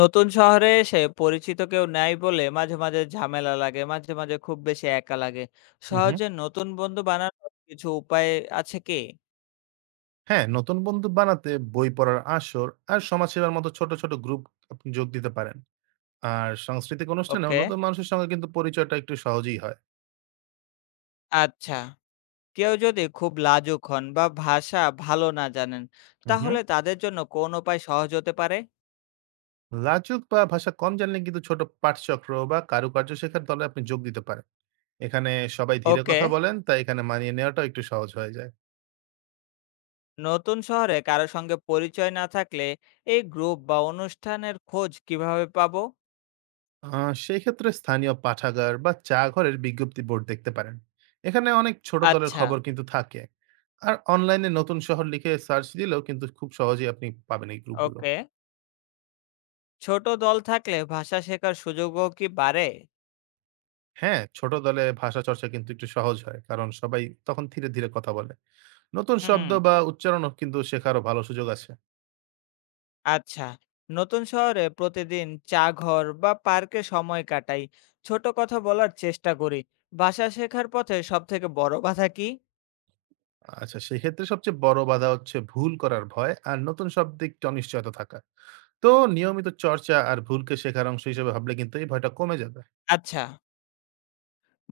নতুন শহরে এসে পরিচিত কেউ নাই বলে মাঝে মাঝে ঝামেলা লাগে, মাঝে মাঝে খুব বেশি একা লাগে। হুম, হুম। সহজে নতুন বন্ধু বানানোর কিছু উপায় আছে কি? হ্যাঁ, নতুন বন্ধু বানাতে বই পড়ার আসর আর সমাজসেবার মতো ছোট, ছোট গ্রুপ আপনি যোগ দিতে পারেন। আর সাংস্কৃতিক অনুষ্ঠানেও ওকে, নতুন মানুষের সঙ্গে কিন্তু পরিচয়টা একটু সহজেই হয়। আচ্ছা। কেউ যদি খুব লাজুক হন বা ভাষা ভালো না জানেন, হুম, হুম। তাহলে তাদের জন্য কোন উপায় সহজ হতে পারে? লাজুক বা ভাষা কম জানলে কিন্তু ছোট পাঠচক্র বা কারুকার্য শেখার দলে আপনি যোগ দিতে পারেন। এখানে সবাই ধীরে ওকে। কথা বলেন, তাই এখানে মানিয়ে নেওয়াটাও একটু সহজ হয়ে যায়। নতুন শহরে কারো সঙ্গে পরিচয় না থাকলে এই গ্রুপ বা অনুষ্ঠানের খোঁজ কিভাবে পাবো? সেই ক্ষেত্রে স্থানীয় পাঠাগার বা চা ঘরের বিজ্ঞপ্তি বোর্ড দেখতে পারেন। এখানে অনেক ছোট দলের আচ্ছা। খবর কিন্তু থাকে। আর অনলাইনে নতুন শহর লিখে সার্চ দিলেও কিন্তু খুব সহজেই আপনি পাবেন এই গ্রুপগুলো। ওকে। ছোট দল থাকলে ভাষা শেখার সুযোগও কি বাড়ে? হ্যাঁ, ছোট দলে ভাষা চর্চা কিন্তু একটু সহজ হয় কারণ সবাই তখন ধীরে ধীরে কথা বলে। নতুন হুম, শব্দ বা উচ্চারণও কিন্তু শেখারও ভালো সুযোগ আছে। আচ্ছা। নতুন শহরে প্রতিদিন চা ঘর বা পার্কে সময় কাটাই, ছোট কথা বলার চেষ্টা করি। ভাষা শেখার পথে সব থেকে বড় বাধা কি? আচ্ছা, সেই ক্ষেত্রে সবচেয়ে বড় বাধা হচ্ছে ভুল করার ভয় আর নতুন শব্দে একটু অনিশ্চয়তা থাকা। তো নিয়মিত চর্চা আর ভুলকে শেখার অংশ হিসেবে ভাবলে কিন্তু এই ভয়টা কমে যাবে। আচ্ছা,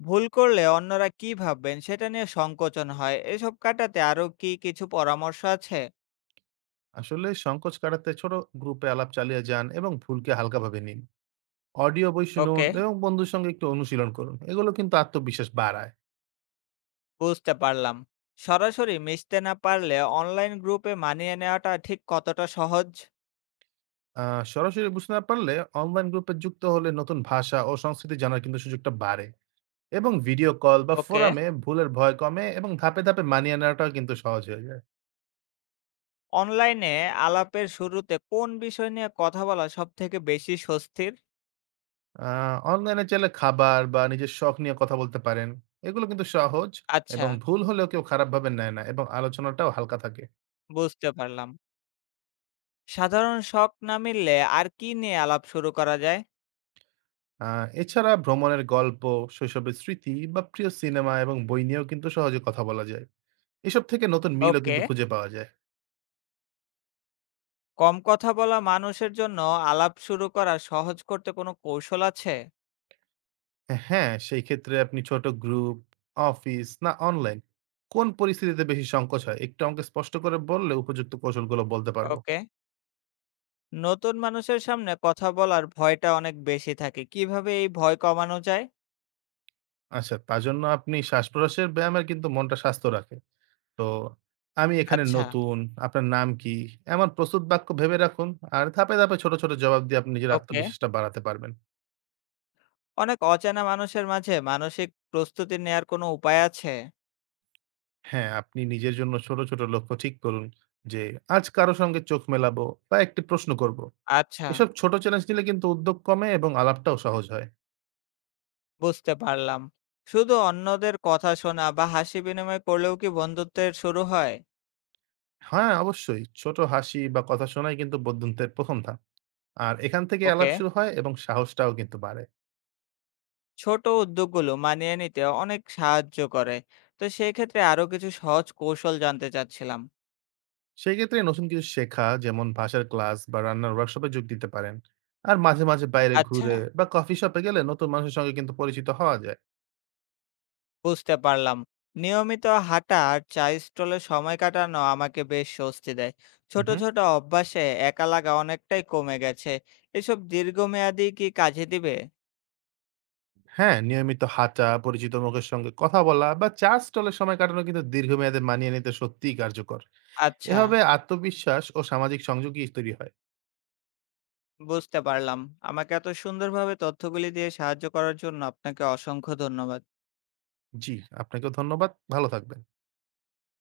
ভুল করলে অন্যরা কি ভাববেন সেটা নিয়ে সংকোচন হয়, এসব কাটাতে আরো কি কিছু পরামর্শ আছে? আসলে সংকোচ কাটাতে ছোট গ্রুপে আলাপ চালিয়ে যান এবং ভুলকে হালকাভাবে নিন। অডিও বই শুনুন ওকে, এবং বন্ধুর সঙ্গে একটু অনুশীলন করুন, এগুলো কিন্তু আত্মবিশ্বাস বাড়ায়। বুঝতে পারলাম। সরাসরি মিশতে না পারলে অনলাইন গ্রুপে মানিয়ে নেওয়াটা ঠিক কতটা সহজ? সরাসরি বুঝতে না পারলে অনলাইন গ্রুপে যুক্ত হলে নতুন ভাষা ও সংস্কৃতি জানার কিন্তু সুযোগটা বাড়ে। এবং ভিডিও কল বা ওকে। ফোরামে ভুলের ভয় কমে এবং ধাপে ধাপে মানিয়ে নেওয়াটাও কিন্তু সহজ হয়ে যায়। অনলাইনে আলাপের শুরুতে কোন বিষয় নিয়ে কথা বলা সব থেকে বেশি স্বস্তির? অনলাইনে চাইলে খাবার বা নিজের শখ নিয়ে কথা বলতে পারেন। এগুলো কিন্তু সহজ আচ্ছা, এবং ভুল হলেও কেউ খারাপভাবে নেয় না এবং আলোচনাটাও হালকা থাকে। বুঝতে পারলাম। সাধারণ শখ না মিললে আর কি নিয়ে আলাপ শুরু করা যায়? আ এছাড়া ভ্রমণের গল্প, শৈশবের স্মৃতি বা প্রিয় সিনেমা এবং বই নিয়েও কিন্তু সহজে কথা বলা যায়। এসব থেকে নতুন মিলও ওকে, কিন্তু খুঁজে পাওয়া যায়। কম কথা বলা মানুষের জন্য আলাপ শুরু করা সহজ করতে কোনো কৌশল আছে? হ্যাঁ, সেই ক্ষেত্রে আপনি ছোট গ্রুপ, অফিস না অনলাইন কোন পরিস্থিতিতে বেশি সংকোচ হয়? একটু আমাকে স্পষ্ট করে বললে উপযুক্ত কৌশলগুলো বলতে পারবো। ওকে, নতুন মানুষের সামনে কথা বলার ভয়টা অনেক বেশি থাকে। কিভাবে এই ভয় কমানো যায়? আচ্ছা, তার জন্য আপনি শ্বাসপ্রশ্বাসের ব্যায়ামের কিন্তু মনটা স্বাস্থ্য রাখে। তো "আমি এখানে আচ্ছা, নতুন, আপনার নাম কি?" এমন প্রস্তুত বাক্য ভেবে রাখুন। আর ধাপে, ধাপে ছোট, ছোট জবাব দিয়ে আপনি নিজের ওকে। আত্মবিশ্বাসটা বাড়াতে পারবেন। অনেক অচেনা মানুষের মাঝে মানসিক প্রস্তুতি নেয়ার কোনো উপায় আছে? হ্যাঁ, আপনি নিজের জন্য ছোট, ছোট লক্ষ্য ঠিক করুন যে, আজ কারো সঙ্গে চোখ মেলাবো বা একটি প্রশ্ন করব। আচ্ছা, এসব ছোট চ্যালেঞ্জ নিলে কিন্তু উদ্যোগ কমে এবং আলাপটাও সহজ হয়। বুঝতে পারলাম। শুধু অন্যদের কথা শোনা বা হাসি বিনিময় করলেও কি বন্ধুত্বের শুরু হয়? হ্যাঁ, অবশ্যই ছোট হাসি বা কথা শোনাই কিন্তু বদন্তের ১ম ধাপ। আর এখান থেকে আলাপ ওকে। শুরু হয় এবং সাহসটাও কিন্তু বাড়ে। ছোট উদ্যোগগুলো মানিয়ে নিতে অনেক সাহায্য করে, তো সেক্ষেত্রে আরো কিছু সহজ কৌশল জানতে চাচ্ছিলাম। সেই ক্ষেত্রে নতুন কিছু শেখা যেমন ভাষার ক্লাস বা রান্নার ওয়ার্কশপে যোগ দিতে পারেন। আর মাঝে, মাঝে বাইরে আচ্ছা, ঘুরে বা কফি শপে গেলে নতুন মানুষের সঙ্গে কিন্তু পরিচিত হওয়া যায়। বুঝতে পারলাম। নিয়মিত হাঁটা আর চা স্টলে সময় কাটানো আমাকে বেশ স্বস্তি দেয়, ছোট উহু। ছোট অভ্যাসে একা লাগা অনেকটাই কমে গেছে। এসব দীর্ঘমেয়াদী কি কাজে দিবে? হ্যাঁ, নিয়মিত হাঁটা, পরিচিত মুখের সঙ্গে কথা বলা বা চা স্টলে সময় কাটানো কিন্তু দীর্ঘমেয়াদে মানিয়ে নিতে সত্যিই কার্যকর। আচ্ছা, এভাবে আত্মবিশ্বাস ও সামাজিক সংযোগই তৈরি হয়। বুঝতে পারলাম। আমাকে এত সুন্দরভাবে তথ্যগুলি দিয়ে সাহায্য করার জন্য আপনাকে অসংখ্য ধন্যবাদ। জি, আপনাকেও ধন্যবাদ। ভালো থাকবেন।